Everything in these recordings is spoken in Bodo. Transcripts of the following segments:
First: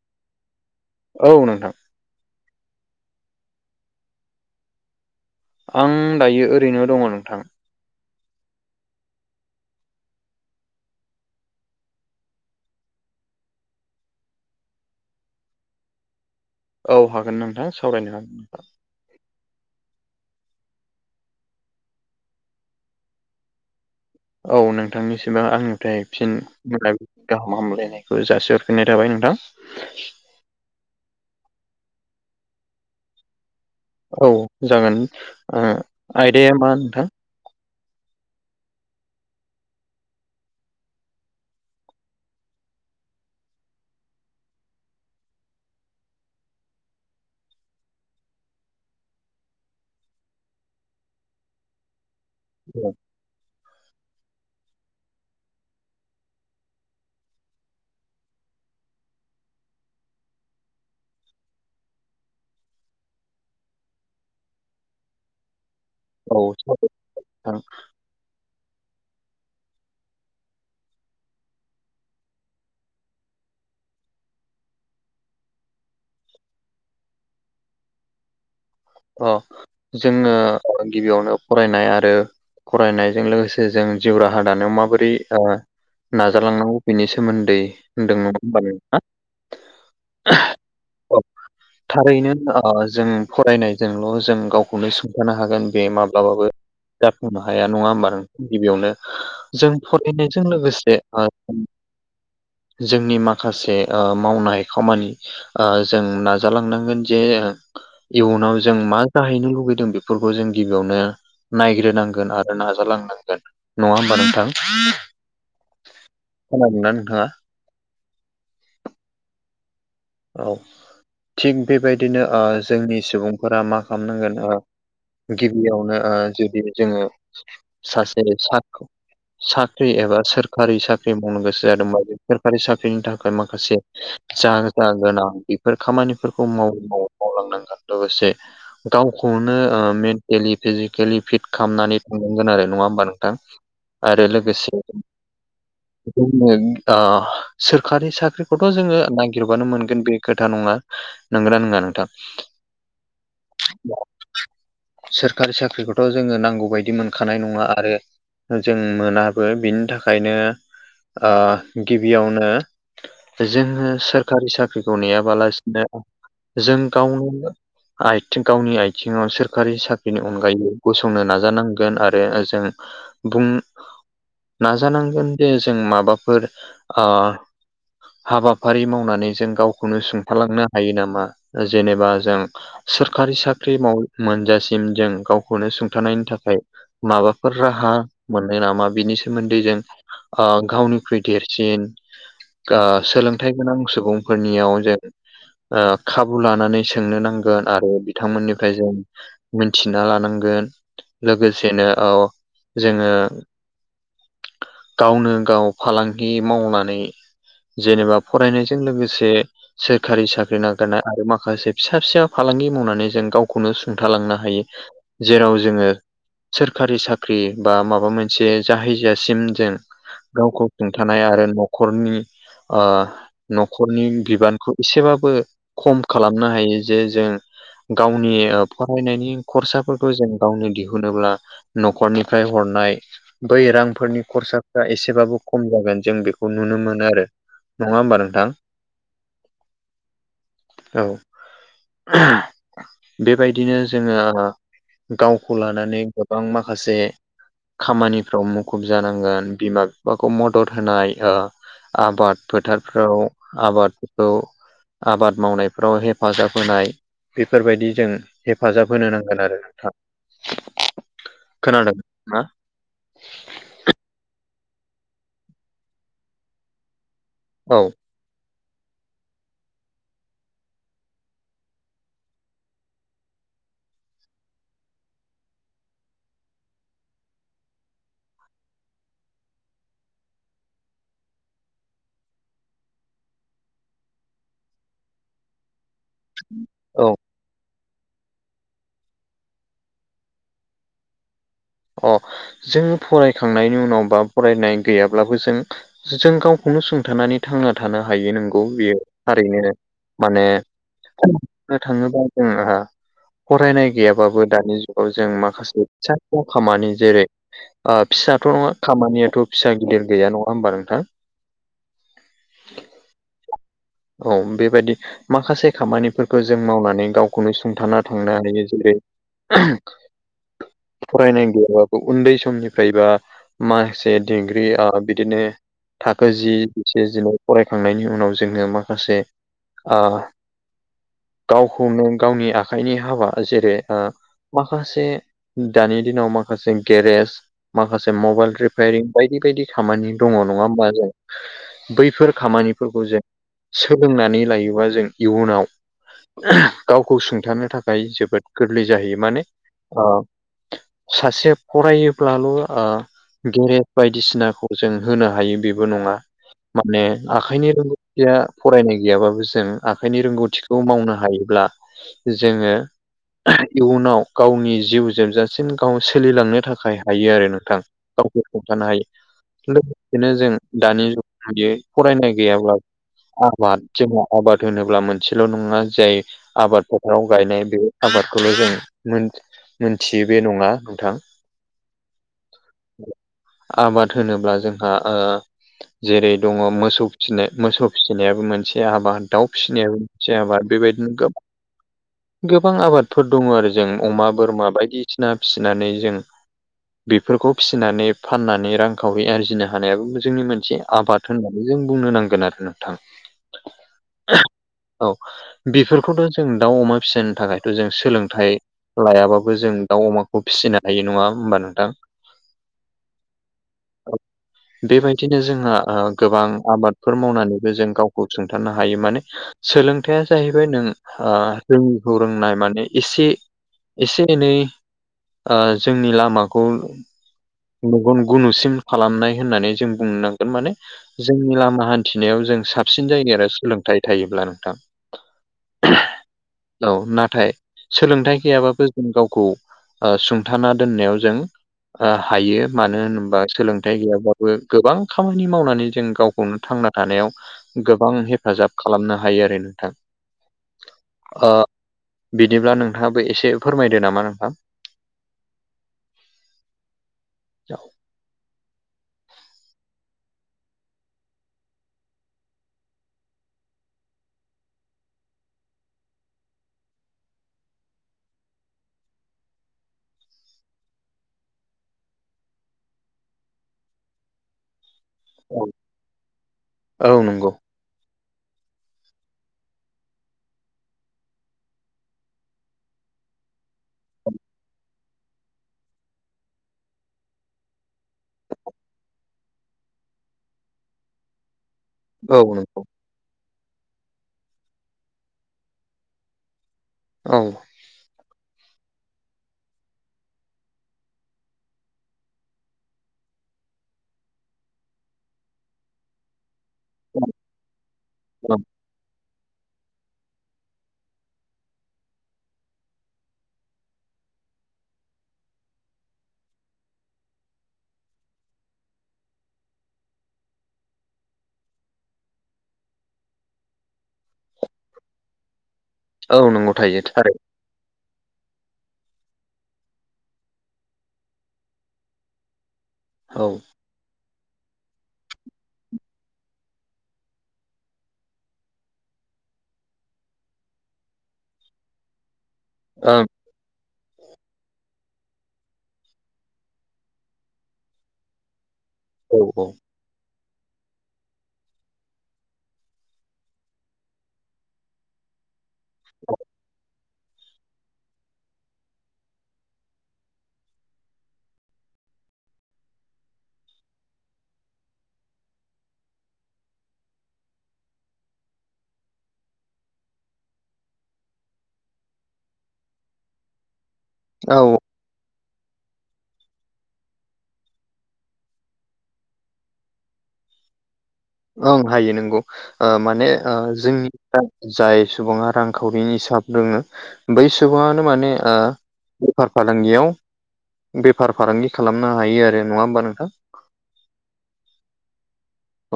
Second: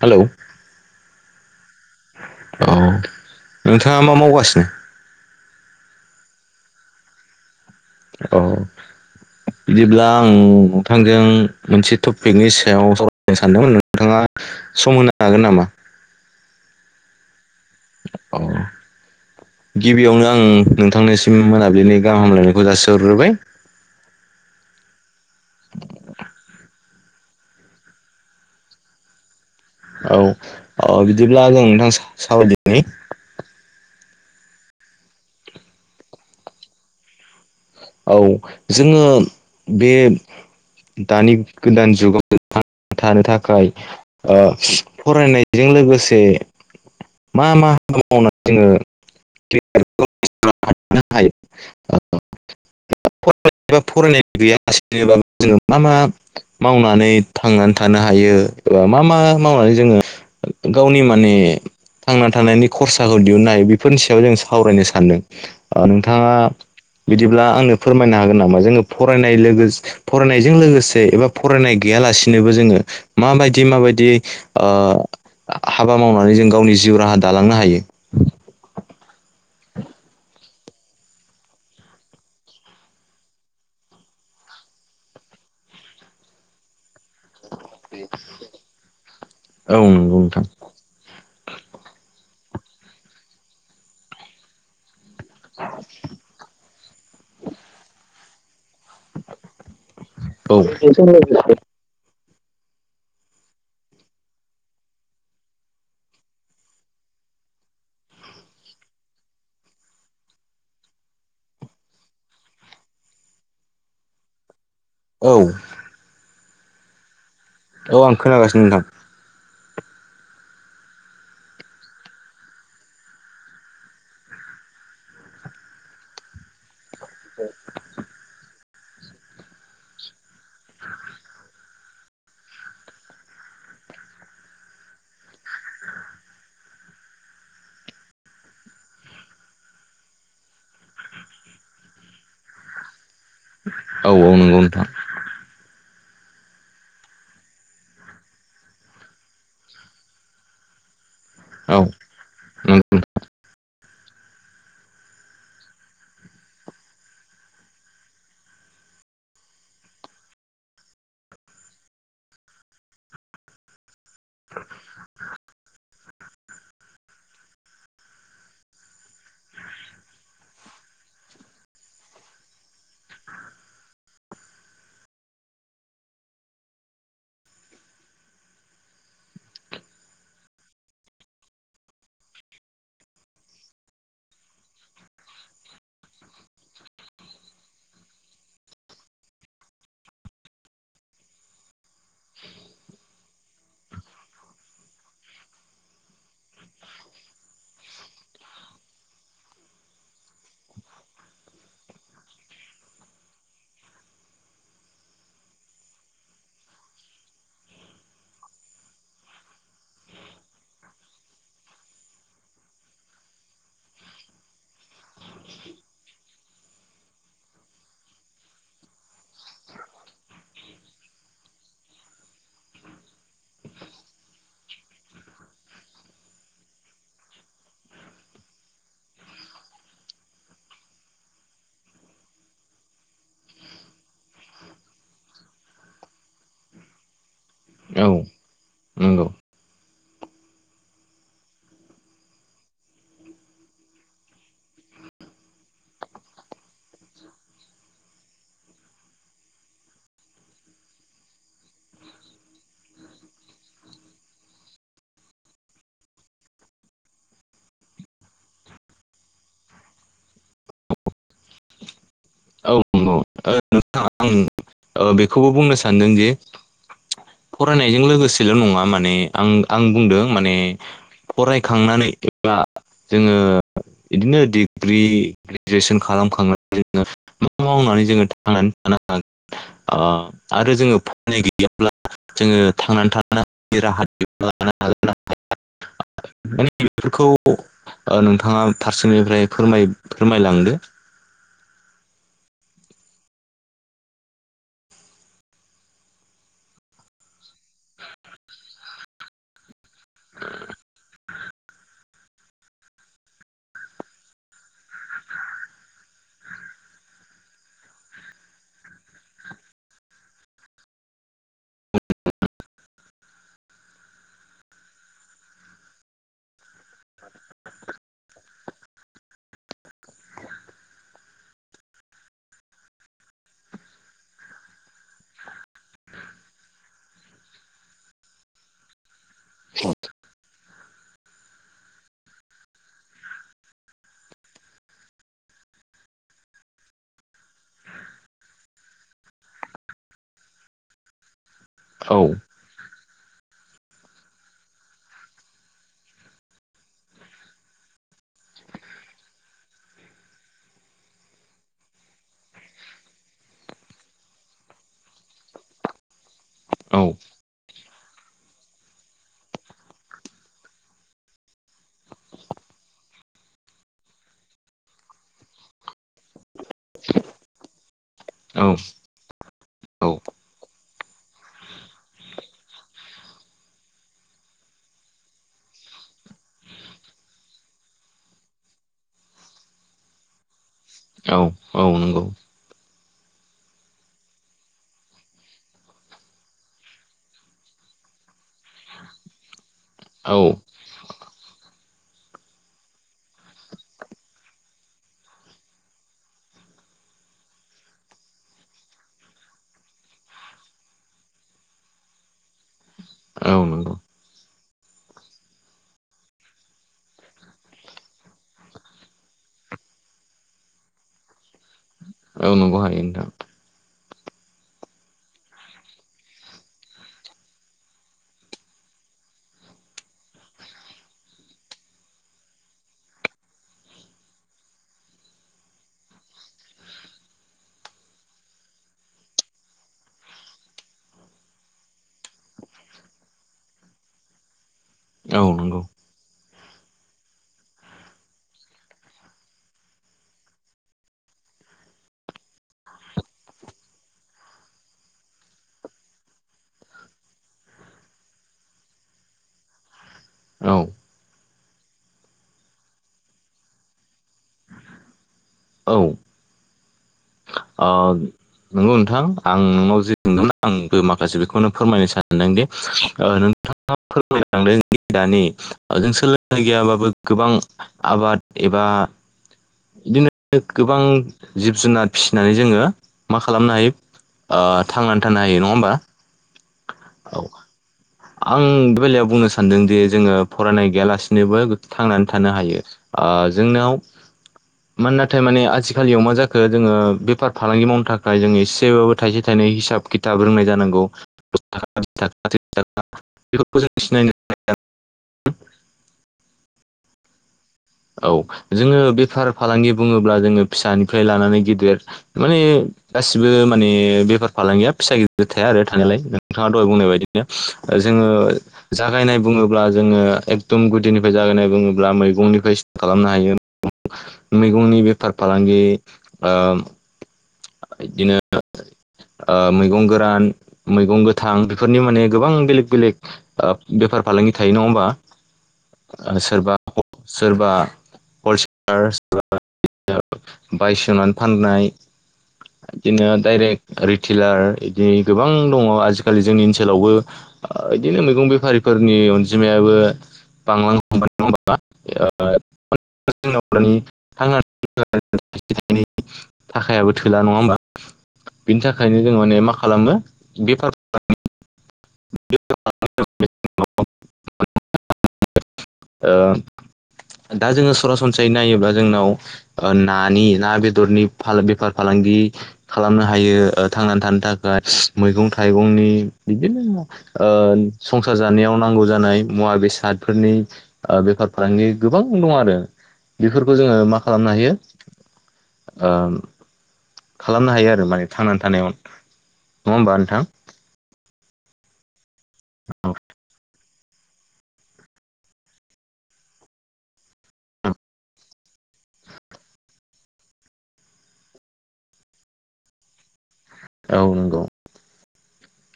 हेलौ औ नोंथां औ नोंथाङा मा मावगासिनो आं दायो ओरैनो दङ नोंथां औ बिदिब्ला आं नोंथांजों मोनसे टपिकनि सायाव सावरायनो सानदोंमोन नोंथाङा सम होनो हागोन नामा औ हागोन नोंथां सावरायनो हागोन औ नोंथां गिबियावनो आं नोंथांनिसिम मोनाबिलिनि गाहाम हामलायनायखौ जासिहरग्रोबाय औ नोंथांनिसिमबो आंनिफ्राय फिन मोन [unintelligible] गाहाम हामलायनायखौ जासिहरग्रोनाय थाबाय नोंथां औ-औ बिदिब्ला जों नोंथां सावरायदिनि औ जागोन आयदाया मा नोंथां औ जोङो बे दानि गोदान जुगाव नोंथां [unintelligible] थानो थाखाय ओ फरायनायजों लोगोसे मा मा हाबा मावनानै जोङो [unintelligible] नाथाय [unintelligible] औ [unintelligible] फरायनाय गैया लासिनो जोङो मा मा मावनानै थांनानै थानो हायो एबा मा मा मावनानै जोङो गावनि माने थांना थानायनि खरसाखौ दिहुननो हायो बेफोरनि सायाव जों सावरायनो सानदों नोंथाङा औ बिदिब्ला नोंथां आंनो फोरमायनो हागोन नामा जोङो फरायनाय लोगो फरायनायजों लोगोसे एबा फरायनाय गैयालासिनोबो जोङो माबायदि माबायदि आ हाबा मावनानै जों गावनि जिउ राहा दालांनो हायो अ जोङो गिबियावनो फरायनाय आरो फरायनायजों लोगोसे जों जिउ राहा दानायाव माबोरै नाजालांनांगौ बेनि सोमोन्दै होनदों नङा होमबा नोंथाङा औ नंगौ नोंथां औ थारैनो ओ जों फरायनायजोंल' जों गाव खौनो सुंथानो हागोन बे माब्लाबाबो जाफुंनो हाया नङा होमबा नोंथां गिबियावनो जों फरायनायजों औ लोगोसे ओ [inaudible] जोंनि माखासे ओ मावनाय खामानि ओ जों नाजालांनांगोन जे इयुनाव जों मा जाहैनो लुुबैदों बेफोरखौ जों गिबियावनो नायग्रोनांगोन आरो नाजालांनांगोन नङा होमबा नोंथां औ खोनादोंमोन ना नोंथाङा औ आं खोनागासिनो नोंथां औ थिग बेबायदिनो ओ जोंनि सुबुंफोरा मा खालामनांगोन ओ गिबियावनो जुदि जोङो सासे सा [inaudible] साख्रि एबा सोरखारि साख्रि मावनो गोसो जादोंबा बे सोरखारि साख्रिनि थाखाय माखासे जा गोनां बेफोर खामानिफोरखौ मावै मावै मावलांनांगोन लोगोसे गावखौनो मेन्टेलि फिजिकेलि फिट खालामनानै थांनांगोन आरो नङा होमबा नों थां औ आरो औ नंगौ लोगोसे नोंथां [unintelligible] ओ सोरखारि साख्रिखौथ' जोङो नागि गिरबानो मोनगोन बे खोथा नङा नंगौना औ नङा नोंथां [inaudible] सोरखारि साख्रिखौथ' जोङो नांगौ बायदि मोनखानाय नङा आरो जों मोनाबो बिनि थाखायनो ओ गिबियावनो जोङो सोरखारि साख्रिखौ नेयाबालासिनो जों गावनो आयथिं गावनि आथिङाव सोरखारि साख्रिनि अनगायै गसंनो नाजानांगोन आरो जों बुंं नाजानांगोन जे जों माबाफोर ओ हाबाफारि माव माने जों गावखौनो सुंथालांनो हायो नामा जेनेबा जों सोरखारि साख्रि माव मोनजासिम जों गावखौनो सुंथानायनि थाखाय माबाफोर राहा मोनो नामा बिनि सोमोन्दै जों ओ गावनिख्रुइ देरसिन ओ सोलोंथाइ गोनां सुबुंफोरनियाव जों ओ खाबु लानानै सोंनो नांगोन आरो बिथांमोननिफ्राय जों मिथिना लानांगोन लोगोसेनो औ जोङो गावनो गाव फालांगि मावनानै जेनेबा फरायनाय लोगोसे सोरखारि साख्रि नागिरनाय आरो माखासे फिसा फिसा फालांगि मावनानै जों गावखौनो सुंथालांनो हायो जेराव जोङो सोरखारि साख्रि बा माबा मोनसे जाहैजासिम जों गावखौ सुंथानाय आरो न'खरनि ओ न'खरनि बिबानखौ एसेबाबो खम खालामनो हायो जे जों गावनि फरायनायनि खरसाफोरखौ जों गावनो दिहुनोब्ला न'खरनिफ्राय हरनाय बै रांफोरनि खरसाफ्रा एसेबाबो खम जागोन जों बेखौ नुनो मोनो आरो नङा नंगौ औ होमबा नों नंगौ औ बेबायदिनो जोङो गावखौ लानानै गोबां माखासे खामानिफ्राव मुखुब जानांगोन बिमा बिफाखौ मदद होनाय ओ आबाद फोथारफ्राव आबादफोरखौ आबाद मावनायफ्राव हेफाजाब होनाय बेफोरबायदि जों हेफाजाब होनो नांगोन आरो [unintelligible] खोनादोंना औ नंगौ नोंथां आं बेखौबो बुंनो सानदोंदि औ फरायनायजों लोगोसेल' नङा माने आं आं बुंदों माने फरायखांनानै एबा जोङो इदिनो डिग्रि ग्रेजुवेसन खालामखांनानै जोङो मा मावनानै जोङो थांनानै थानो हागोन ओ आरो जोङो फरायनाय गैयाब्ला जोङो थांनानै थानो हानायनि राहा दिहुनना लानो हागोन [unintelligible] औ बेफोरखौ औ नोंथाङा फारसेनिफ्राय फोर फोरमायलांदो अ जों फरायखांनायनि उनाव बा फरायनाय गैयाब्लाबो जों जों गावखौनो सुंथानानै थांना थानो हायो नोंगौ बेयो थारैनो माने बुंनो थाङोबा जोंहा फरायनाय गैयाबाबो दानि जुगाव जों माखासे फिसा खामानि जेरै ओ फिसाथ' नङा खामानियाथ' फिसा गिदिर गैया नङा होमबा नोंथां? औ बेबायदि माखासे खामानिफोरखौ जों मावनानै गावखौनो सुंथाना थांनो हायो जेरै फरायनाय गैयाबाबो उन्दै समनिफ्राय बा माखासे दिग्रि ओ बिदिनो थाखो जि जिसे दिनै फरायखांनायनि उनाव जोङो मा खासे ओ गावखौनो गावनि आखाइनि हाबा जेरै ओ माखासे दानि दिनाव माखासे गेरेज माखासे मबाइल रिफायारिं बायदि बायदि खामानि दङ' नङा होमबा जों औ बैफोर खामानिफोरखौ जों सोलोंनानै लायोबा जों इयुनाव गावखौ सुंथानो थाखाय जोबोद गोरलै जाहैयो माने ओ सासे फरायोब्लाल' ओ गेरेज बायदिसिनाखौ जों होनो हायो बेबो नङा औ माने आखाइनि रोंगौथिया फरायनाय गैयाबाबो जों आखाइनि रोंगौथिखौ मावनो हायोब्ला जोङो इयुनाव गावनि जिउ जोबजासिम गाव सोलिलांनो थाखाय हायो आरो नोंथां गावखौ औ सुंथानो हायो औ लोगोसेनो जों दानि जुगाव बिदि फरायनाय गैयाब्लाबो आबाद जों आबाद होनोब्ला मोनसेल' नङा जाय आबाद फोथाराव गायनाय बे आबादखौल' जों मोन मोनथियो बे नङा नोंथां औ औ नंगौ [inaudible] आबाद होनोब्ला जोंहा ओ जेरै दङ' मोसौ फिसिनाय मोसौ फिसिनायाबो मोनसे आबाद दाउ फिसिनायाबो औ मोनसे आबाद बेबायदिनो गोबां गोबां आबादफोर दङ' आरो जों अमा, बोरमा बायदिसिना फिसिनानै जों बेफोरखौ फिसिनानै फाननानै रांखावरि आरजिनो हानायाबो जोंनि मोनसे आबाद होननानै जों बुंनो नांगोन आरो नोंथां औ नंगौ औ बेफोरखौनो जों दाउ अमा फिसनो थाखायथ' जों सोलोंथाइ लायाबाबो जों दाउ अमाखौ फिसिनो हायो नङा होमबा नोंथां? औ नंगौ हायो नोंथां बेबायदिनो जोंहा ओ गोबां आबादफोर मावनानै जों गावखौ सुंथानो हायो माने सोलोंथाइया जाहैबाय नों ओ रोङिखौ रोंनाय माने एसे इसे एनै ओ जोंनि लामाखौ मेगन गुनुसिम खालामनाय होननानै जों बुंनांगोन माने जोंनि लामा हान्थिनायाव जों साबसिन जायो आरो सोलोंथाइ थायोब्ला नोंथां औ नंगौ औ नाथाय सोलोंथाइ गैयाबाबो जों गावखौ ओ सुंथाना दोननायाव जों ओ हायो मानो होनोबा सोलोंथाइ गैयाबाबो गोबां खामानि मावनानै जों गावखौनो थांना थानायाव गोबां हेफाजाब खालामनो हायो आरो नोंथां औ ओ बिदिब्ला नोंथाङाबो एसे फोरमायदो नामा नोंथां औ ओ नंगौ नोंथां आं नोंनाव जे बुंदों आंबो माखासे बेखौनो फोरमायनो सानदोंदि ओ नोंथाङा फोरमायलांदों दानि जों सोलोंथाइ गैयाबाबो गोबां आबाद एबा बिदिनो गोबां जिब-जुनार फिसिनानै जोङो मा खालामनो हायो ओ थांनानै थानो हायो औ नङा होमबा? औ नंगौ आं बे बेलायाव बुंनो सानदों दि जोङो फरायनाय गैयालासिनोबो थांनानै थानो हायो। जोंनाव मान नाथाय माने आजिखालियाव मा जाखो जोङो बेफार फालांगि मावनो थाखाय जोङो एसेबाबो थाइसे थाइनै हिसाब खिथाब रोंनाय जानांगौ दस थाखा बिस औ थाखा त्रिस नंगौ थाखा बेफोरखौ जों सिनायनो औ औ जोङो बेफार फालांगि बुङोब्ला जोङो फिसानिफ्राय लानानै गिदिर माने गासिबो माने बेफार फालांगिया फिसा गिदिर थाया आरो थानायलाय नोंथाङा दहाय बुंनाय बायदिनो जोङो जा जागायनाय बुङोब्ला जोङो एकदम गुदिनिफ्राय जागायनाय बुङोब्ला मैगंनिफ्राय स्टार्ट खालामनो हायो मैगंनि बेफार फालांगि ओ बिदिनो मैगं गोरान मैगं गोथां बेफोरनि माने गोबां बेलेग बेलेग बेफार फालांगि थायो नङा होमबा औ नंगौ सोरबा थायो थारै सोरबा हलसेल [unintelligible] बायसनानै फाननाय बिदिनो औ ओं डाइरेक्ट रिटेलार बिदि गोबां दङ आजिखालि जोंनि ओनसोलावबो बिदिनो मैगं बेफारिफोरनि अनजिमायाबो बांलांनो हमबाय नङा होनबा [unintelligible] थोला नङा होनबा बिनि थाखायनो जों औ माने मा खालामो बेफार [unintelligible] दा जोङो सरासनस्रायै नायोब्ला जोंनाव नानि ना बेदरनि बेफार फालांगि खालामनो हायो थांनानै थानो थाखाय मैगं थाइगंनि बिदिनो संसार जानायाव नांगौ जानाय मुवा बेसादफोरनि बेफार फालांगि गोबां दं आरो बेफोरखौ जोङो मा खालामनो औ हायो ओ खालामनो हायो आरो माने थांनानै थानायाव नङा होमबा नोंथां ओं हायो नंगौ माने जोंनि जाय सुबुङा रांखावरिनि हिसाब रोङो बै सुबुङानो माने बेफार फालांगियाव बेफार फालांगि खालामनो हायो आरो नङा होमबा नोंथां औ नंगौ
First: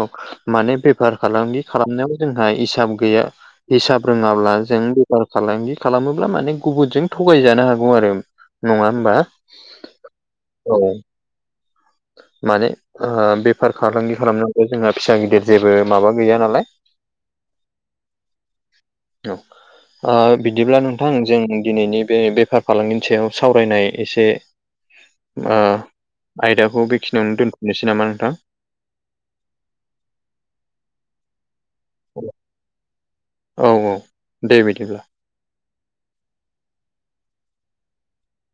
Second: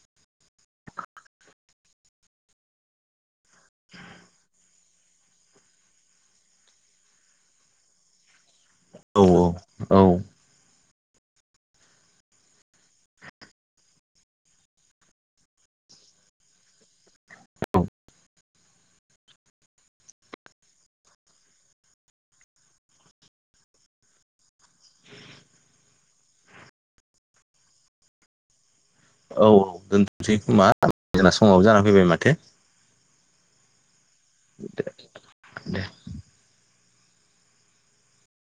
औ माने बेफार फालांगि खालामनायाव जोंहा हिसाब गैया हिसाब रोङाब्ला जों बेफार फालांगि खालामोब्ला माने गुबुनजों थगायजानो हागौ आरो नङा होनबा औ औ औ माने बेफार फालांगि खालामनांगौ जोंहा फिसा गिदिर जेबो माबा गैया नालाय [inaudible] औ ओ बिदिब्ला नोंथां जों दिनैनि बे बेफार फालांगिनि सायाव सावरायनाय एसे आयदाखौ बेखिनियावनो दोनथनोसै नामा नोंथां औ औ दोनथनोसैखोमा जोंना समावो जाना फैबाय माथो औ औ दे बिदिब्ला